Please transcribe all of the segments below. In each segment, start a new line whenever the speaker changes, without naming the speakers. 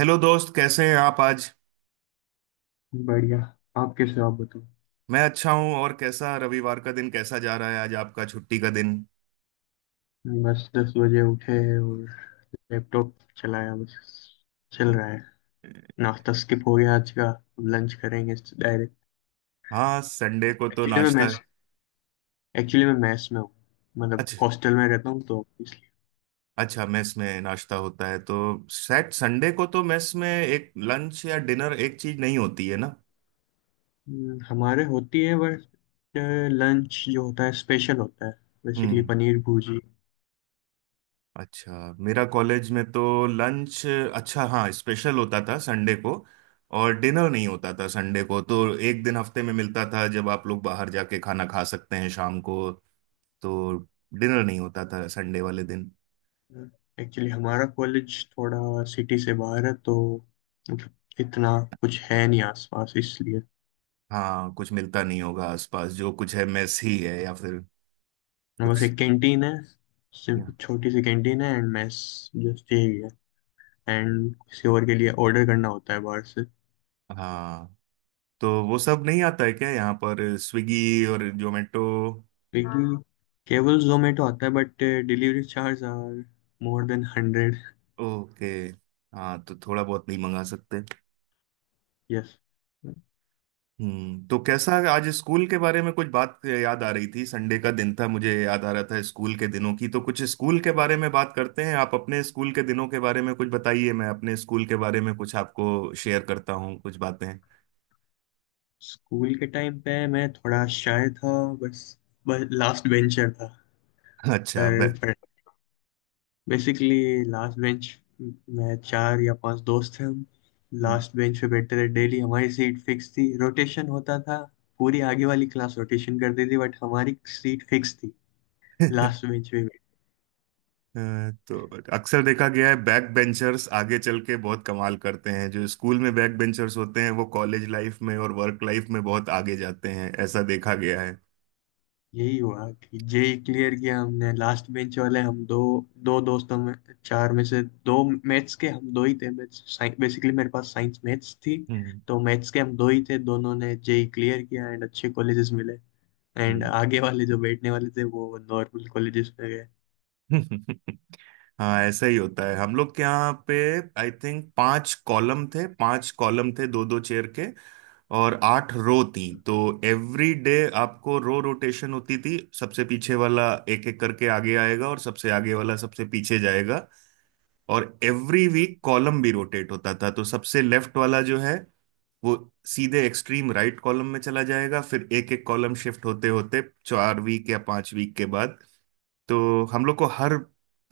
Hello दोस्त, कैसे हैं आप आज।
बढ़िया। आप कैसे हो? आप बताओ।
मैं अच्छा हूं। और कैसा रविवार का दिन, कैसा जा रहा है आज आपका छुट्टी का दिन।
बस 10 बजे उठे और लैपटॉप चलाया। बस चल रहा है। नाश्ता स्किप हो गया आज का, अब लंच करेंगे डायरेक्ट।
हाँ, संडे को तो
एक्चुअली मैं
नाश्ता।
मैस एक्चुअली मैं मैस में हूँ। मतलब
अच्छा।
हॉस्टल में रहता हूँ तो इसलिए।
अच्छा, मेस में नाश्ता होता है तो सैट संडे को तो मेस में एक लंच या डिनर, एक चीज नहीं होती है ना।
हमारे होती है। बस लंच जो होता है स्पेशल होता है, बेसिकली
हम्म।
पनीर भुर्जी।
अच्छा, मेरा कॉलेज में तो लंच, अच्छा हाँ स्पेशल होता था संडे को, और डिनर नहीं होता था संडे को। तो एक दिन हफ्ते में मिलता था जब आप लोग बाहर जाके खाना खा सकते हैं शाम को। तो डिनर नहीं होता था संडे वाले दिन।
एक्चुअली हमारा कॉलेज थोड़ा सिटी से बाहर है तो, मतलब इतना कुछ है नहीं आसपास इसलिए।
हाँ, कुछ मिलता नहीं होगा आसपास, जो कुछ है मेस ही है या फिर
बस
कुछ।
एक कैंटीन है।
या-
छोटी सी कैंटीन है एंड मेस। जस्ट यही है। एंड किसी और के लिए ऑर्डर करना होता है बाहर से।
हाँ तो वो सब नहीं आता है क्या यहाँ पर, स्विगी और जोमेटो।
स्विगी केवल जोमेटो आता है, but delivery charge are more then 100।
Okay. हाँ तो थोड़ा बहुत नहीं मंगा सकते।
यस।
हम्म। तो कैसा, आज स्कूल के बारे में कुछ बात याद आ रही थी। संडे का दिन था, मुझे याद आ रहा था स्कूल के दिनों की। तो कुछ स्कूल के बारे में बात करते हैं। आप अपने स्कूल के दिनों के बारे में कुछ बताइए, मैं अपने स्कूल के बारे में कुछ आपको शेयर करता हूँ कुछ बातें।
स्कूल के टाइम पे मैं थोड़ा शाय था। बस बस लास्ट बेंचर था।
अच्छा, बैक।
पर बेसिकली लास्ट बेंच में चार या पांच दोस्त थे हम। लास्ट बेंच पे बैठते थे डेली। हमारी सीट फिक्स थी, रोटेशन होता था। पूरी आगे वाली क्लास रोटेशन करती थी बट हमारी सीट फिक्स थी, लास्ट बेंच पे बैठ।
तो अक्सर देखा गया है, बैक बेंचर्स आगे चल के बहुत कमाल करते हैं। जो स्कूल में बैक बेंचर्स होते हैं वो कॉलेज लाइफ में और वर्क लाइफ में बहुत आगे जाते हैं, ऐसा देखा गया है।
यही हुआ कि जेई क्लियर किया हमने, लास्ट बेंच वाले हम दो, दो दोस्तों में, चार में से दो। मैथ्स के हम दो ही थे। मैथ्स बेसिकली मेरे पास साइंस मैथ्स थी।
हम्म।
तो मैथ्स के हम दो ही थे, दोनों ने जेई क्लियर किया एंड अच्छे कॉलेजेस मिले। एंड आगे वाले जो बैठने वाले थे वो नॉर्मल कॉलेजेस में गए।
हम्म। हाँ ऐसा ही होता है। हम लोग के यहाँ पे, आई थिंक 5 कॉलम थे, 5 कॉलम थे दो दो चेयर के, और 8 रो थी। तो एवरी डे आपको रो रोटेशन होती थी, सबसे पीछे वाला एक एक करके आगे आएगा और सबसे आगे वाला सबसे पीछे जाएगा। और एवरी वीक कॉलम भी रोटेट होता था, तो सबसे लेफ्ट वाला जो है वो सीधे एक्सट्रीम राइट कॉलम में चला जाएगा, फिर एक एक कॉलम शिफ्ट होते होते 4 वीक या 5 वीक के बाद तो हम लोग को हर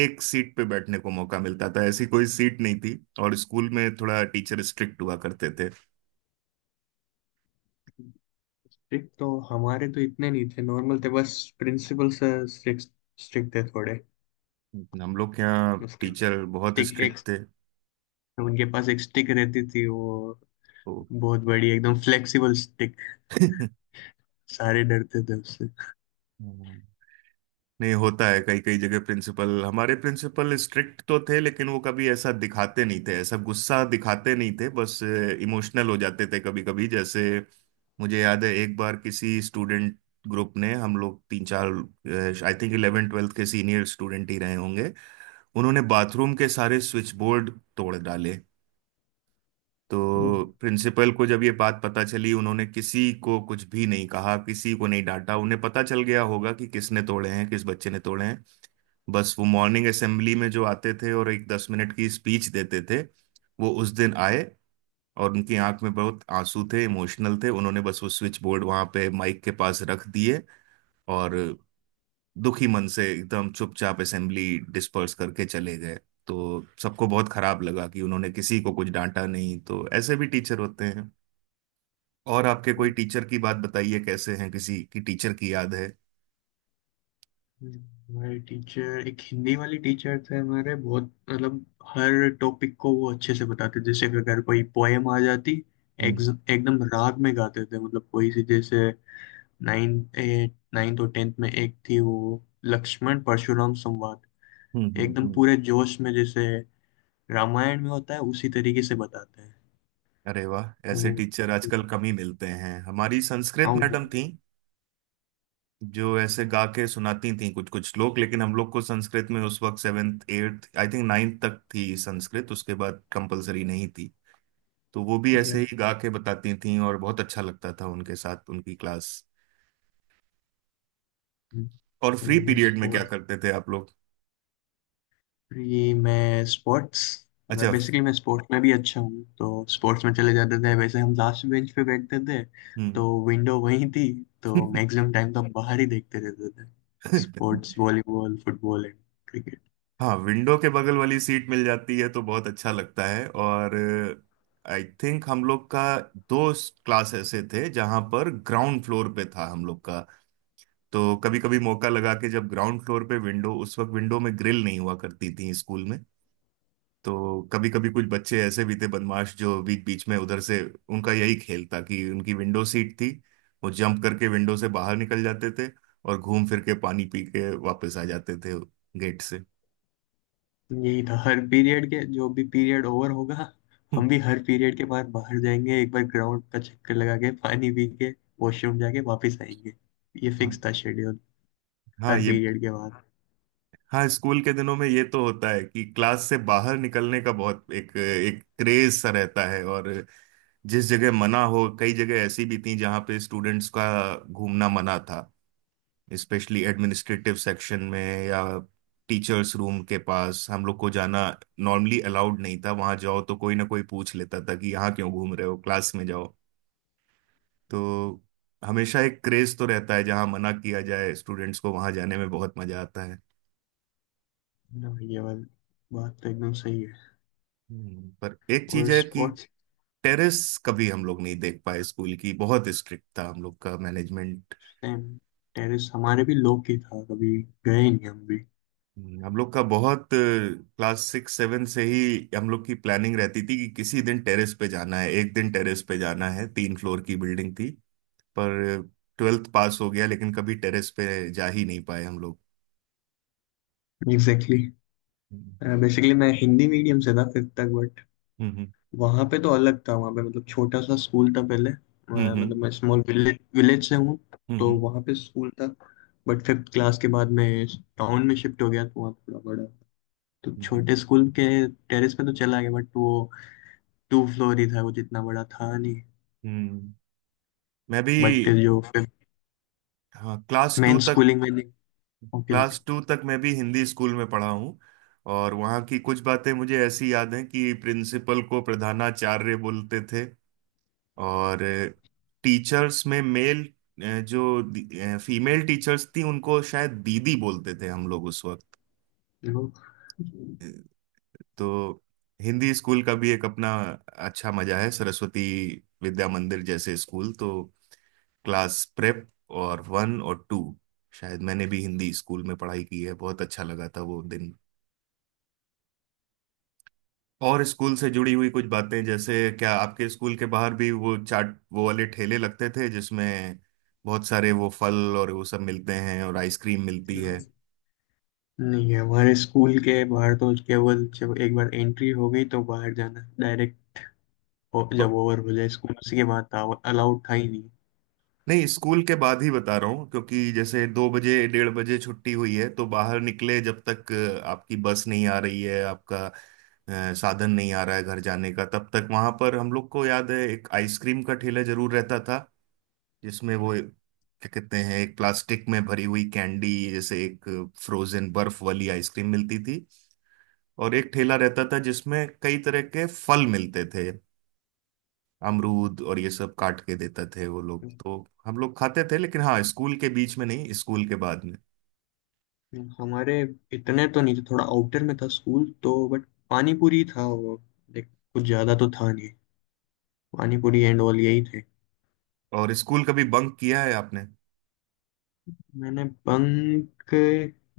एक सीट पे बैठने को मौका मिलता था, ऐसी कोई सीट नहीं थी। और स्कूल में थोड़ा टीचर स्ट्रिक्ट हुआ करते थे।
स्ट्रिक्ट तो हमारे तो इतने नहीं थे, नॉर्मल थे। बस प्रिंसिपल सर स्ट्रिक्ट, स्ट्रिक्ट थे थोड़े।
हम लोग के यहाँ
उसके
टीचर बहुत
स्टिक एक
स्ट्रिक्ट थे,
उनके पास एक स्टिक रहती थी, वो बहुत बड़ी एकदम फ्लेक्सिबल स्टिक।
तो
सारे डरते थे उससे।
नहीं होता है कई कई जगह प्रिंसिपल। हमारे प्रिंसिपल स्ट्रिक्ट तो थे, लेकिन वो कभी ऐसा दिखाते नहीं थे, ऐसा गुस्सा दिखाते नहीं थे, बस इमोशनल हो जाते थे कभी कभी। जैसे मुझे याद है एक बार किसी स्टूडेंट ग्रुप ने, हम लोग तीन चार, आई थिंक 11 12वीं के सीनियर स्टूडेंट ही रहे होंगे, उन्होंने बाथरूम के सारे स्विच बोर्ड तोड़ डाले।
तो,
तो प्रिंसिपल को जब ये बात पता चली, उन्होंने किसी को कुछ भी नहीं कहा, किसी को नहीं डांटा। उन्हें पता चल गया होगा कि किसने तोड़े हैं, किस बच्चे ने तोड़े हैं। बस वो मॉर्निंग असेंबली में जो आते थे और एक 10 मिनट की स्पीच देते थे, वो उस दिन आए और उनकी आंख में बहुत आंसू थे, इमोशनल थे। उन्होंने बस वो स्विच बोर्ड वहां पे माइक के पास रख दिए, और दुखी मन से एकदम चुपचाप असेंबली डिस्पर्स करके चले गए। तो सबको बहुत खराब लगा कि उन्होंने किसी को कुछ डांटा नहीं। तो ऐसे भी टीचर होते हैं। और आपके कोई टीचर की बात बताइए, कैसे हैं, किसी की टीचर की याद है।
हमारे टीचर एक हिंदी वाली टीचर थे हमारे, बहुत मतलब हर टॉपिक को वो अच्छे से बताते। जैसे कि अगर कोई पोएम आ जाती, एक,
हम्म।
एकदम राग में गाते थे। मतलब कोई सी, जैसे नाइन्थ, एट नाइन्थ और टेंथ में एक थी वो, लक्ष्मण परशुराम संवाद।
हम्म।
एकदम
हम्म।
पूरे जोश में, जैसे रामायण में होता है उसी तरीके से बताते हैं।
अरे वाह, ऐसे
वो
टीचर आजकल कम ही मिलते हैं। हमारी संस्कृत
आओ।
मैडम थी जो ऐसे गा के सुनाती थी कुछ कुछ श्लोक। लेकिन हम लोग को संस्कृत में उस वक्त seventh eighth, I think ninth तक थी संस्कृत, उसके बाद कंपलसरी नहीं थी। तो वो भी ऐसे ही गा के बताती थी और बहुत अच्छा लगता था उनके साथ उनकी क्लास। और फ्री पीरियड में क्या
स्पोर्ट्स।
करते थे आप लोग।
ये मैं स्पोर्ट्स मैं
अच्छा।
बेसिकली मैं स्पोर्ट्स में भी अच्छा हूँ, तो स्पोर्ट्स में चले जाते थे। वैसे हम लास्ट बेंच पे बैठते थे
हम्म।
तो विंडो वहीं थी, तो मैक्सिमम टाइम तो हम बाहर ही देखते रहते थे। Sports, volleyball, football and.
हाँ विंडो के बगल वाली सीट मिल जाती है तो बहुत अच्छा लगता है। और आई थिंक हम लोग का दो क्लास ऐसे थे जहां पर ग्राउंड फ्लोर पे था हम लोग का। तो कभी कभी मौका लगा के, जब ग्राउंड फ्लोर पे विंडो, उस वक्त विंडो में ग्रिल नहीं हुआ करती थी स्कूल में, तो कभी कभी कुछ बच्चे ऐसे भी थे बदमाश जो बीच बीच में उधर से, उनका यही खेल था कि उनकी विंडो सीट थी, वो जंप करके विंडो से बाहर निकल जाते थे और घूम फिर के पानी पी के वापस आ जाते थे गेट से।
यही था हर पीरियड के, जो भी पीरियड ओवर होगा। हम भी हर पीरियड के बाद बाहर जाएंगे, एक बार ग्राउंड का चक्कर लगा के, पानी पी के, वॉशरूम जाके वापस आएंगे। ये
हम्म।
फिक्स था शेड्यूल,
हाँ
हर
ये।
पीरियड के बाद।
हाँ स्कूल के दिनों में ये तो होता है कि क्लास से बाहर निकलने का बहुत एक एक क्रेज सा रहता है। और जिस जगह मना हो, कई जगह ऐसी भी थी जहाँ पे स्टूडेंट्स का घूमना मना था, स्पेशली एडमिनिस्ट्रेटिव सेक्शन में या टीचर्स रूम के पास। हम लोग को जाना नॉर्मली अलाउड नहीं था, वहां जाओ तो कोई ना कोई पूछ लेता था कि यहाँ क्यों घूम रहे हो, क्लास में जाओ। तो हमेशा एक क्रेज तो रहता है, जहाँ मना किया जाए स्टूडेंट्स को, वहां जाने में बहुत मजा आता है।
ना, ये वाली बात तो एकदम सही है।
हम्म। पर एक चीज
और
है कि
स्पोर्ट्स।
टेरेस कभी हम लोग नहीं देख पाए स्कूल की। बहुत स्ट्रिक्ट था हम लोग का मैनेजमेंट।
सेम। टेरिस हमारे भी लोग की था, कभी गए नहीं हम भी।
हम्म। हम लोग का बहुत, क्लास 6 7 से ही हम लोग की प्लानिंग रहती थी कि किसी दिन टेरेस पे जाना है, एक दिन टेरेस पे जाना है। 3 फ्लोर की बिल्डिंग थी, पर ट्वेल्थ पास हो गया लेकिन कभी टेरेस पे जा ही नहीं पाए हम लोग।
एग्जैक्टली।
हम्म।
बेसिकली मैं हिंदी मीडियम से था फिफ्थ तक।
हम्म।
वहां पे तो अलग था, वहां पे मतलब छोटा सा स्कूल था पहले।
हम्म।
मतलब
हम्म।
मैं स्मॉल विलेज विलेज से हूँ। तो
हम्म।
वहां पे स्कूल था। बट फिफ्थ क्लास के बाद मैं टाउन में शिफ्ट हो गया, तो वहाँ थोड़ा बड़ा। तो
हम्म। जी।
छोटे स्कूल के टेरेस पे तो चला गया, बट वो टू फ्लोर ही था, वो जितना बड़ा था नहीं।
हम्म। मैं भी,
बट जो फिफ्थ,
हाँ
मेन स्कूलिंग में नहीं। Okay okay.
क्लास टू तक मैं भी हिंदी स्कूल में पढ़ा हूँ। और वहाँ की कुछ बातें मुझे ऐसी याद हैं कि प्रिंसिपल को प्रधानाचार्य बोलते थे। और टीचर्स में मेल, जो फीमेल टीचर्स थी उनको शायद दीदी बोलते थे हम लोग उस वक्त। अ, तो हिंदी स्कूल का भी एक अपना अच्छा मजा है। सरस्वती विद्या मंदिर जैसे स्कूल तो, क्लास प्रेप और वन और टू शायद मैंने भी हिंदी स्कूल में पढ़ाई की है। बहुत अच्छा लगा था वो दिन। और स्कूल से जुड़ी हुई कुछ बातें, जैसे क्या आपके स्कूल के बाहर भी वो चाट वो वाले ठेले लगते थे जिसमें बहुत सारे वो फल और वो सब मिलते हैं और आइसक्रीम मिलती है।
नहीं है हमारे स्कूल के बाहर तो। केवल जब एक बार एंट्री हो गई तो बाहर जाना डायरेक्ट जब
प-
ओवर हो जाए स्कूल उसी के बाद था, अलाउड था ही।
नहीं, स्कूल के बाद ही बता रहा हूँ। क्योंकि जैसे 2 बजे 1:30 बजे छुट्टी हुई है तो बाहर निकले, जब तक आपकी बस नहीं आ रही है, आपका साधन नहीं आ रहा है घर जाने का, तब तक वहां पर हम लोग को याद है एक आइसक्रीम का ठेला जरूर रहता था, जिसमें वो क्या कहते हैं एक प्लास्टिक में भरी हुई कैंडी जैसे एक फ्रोजन बर्फ वाली आइसक्रीम मिलती थी। और एक ठेला रहता था जिसमें कई तरह के फल मिलते थे, अमरूद, और ये सब काट के देते थे वो लोग, तो हम लोग खाते थे। लेकिन हाँ, स्कूल के बीच में नहीं, स्कूल के बाद में।
हमारे इतने तो नहीं थे, थोड़ा आउटर में था स्कूल तो। बट पानी पूरी था वो, देख कुछ ज्यादा तो था नहीं। पानी पूरी एंड ऑल यही थे।
और स्कूल कभी बंक किया है आपने।
मैंने बंक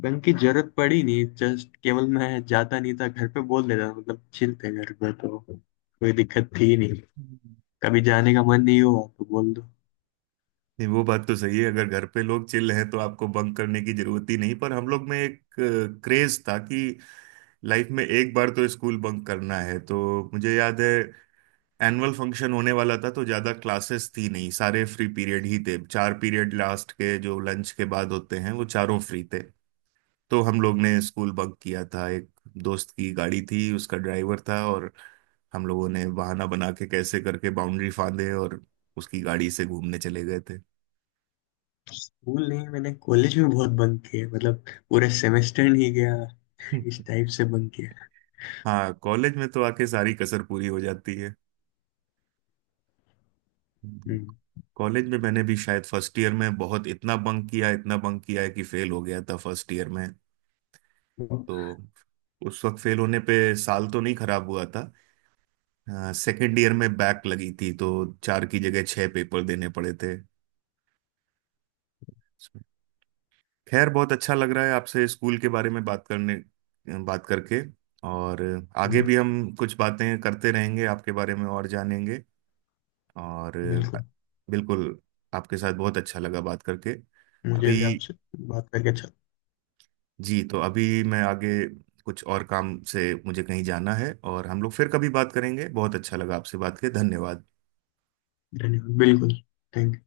बंक की जरूरत पड़ी नहीं। जस्ट केवल मैं जाता नहीं था, घर पे बोल देता था, मतलब चिल थे घर पे तो कोई दिक्कत थी नहीं।
हम्म।
कभी जाने का मन नहीं हुआ तो बोल दो।
नहीं वो बात तो सही है, अगर घर पे लोग चिल हैं तो आपको बंक करने की जरूरत ही नहीं। पर हम लोग में एक क्रेज था कि लाइफ में एक बार तो स्कूल बंक करना है। तो मुझे याद है एनुअल फंक्शन होने वाला था, तो ज्यादा क्लासेस थी नहीं, सारे फ्री पीरियड ही थे, 4 पीरियड लास्ट के जो लंच के बाद होते हैं वो चारों फ्री थे। तो हम लोग ने स्कूल बंक किया था। एक दोस्त की गाड़ी थी, उसका ड्राइवर था, और हम लोगों ने बहाना बना के कैसे करके बाउंड्री फांदे और उसकी गाड़ी से घूमने चले गए थे।
स्कूल नहीं, मैंने कॉलेज में बहुत बंक किया। मतलब पूरे सेमेस्टर नहीं गया, इस टाइप से बंक किया।
हाँ कॉलेज में तो आके सारी कसर पूरी हो जाती है।
हम्म।
कॉलेज में मैंने भी शायद फर्स्ट ईयर में बहुत, इतना बंक किया है कि फेल हो गया था फर्स्ट ईयर में। तो उस वक्त फेल होने पे साल तो नहीं खराब हुआ था, सेकंड ईयर में बैक लगी थी तो 4 की जगह 6 पेपर देने पड़े थे। खैर बहुत अच्छा लग रहा है आपसे स्कूल के बारे में बात करके। और आगे भी हम कुछ बातें करते रहेंगे, आपके बारे में और जानेंगे। और
बिल्कुल।
बिल्कुल, आपके साथ बहुत अच्छा लगा बात करके।
मुझे
अभी
भी आपसे बात करके अच्छा।
जी, तो अभी मैं आगे कुछ और काम से, मुझे कहीं जाना है, और हम लोग फिर कभी बात करेंगे। बहुत अच्छा लगा आपसे बात करके, धन्यवाद।
धन्यवाद। बिल्कुल। Thank you.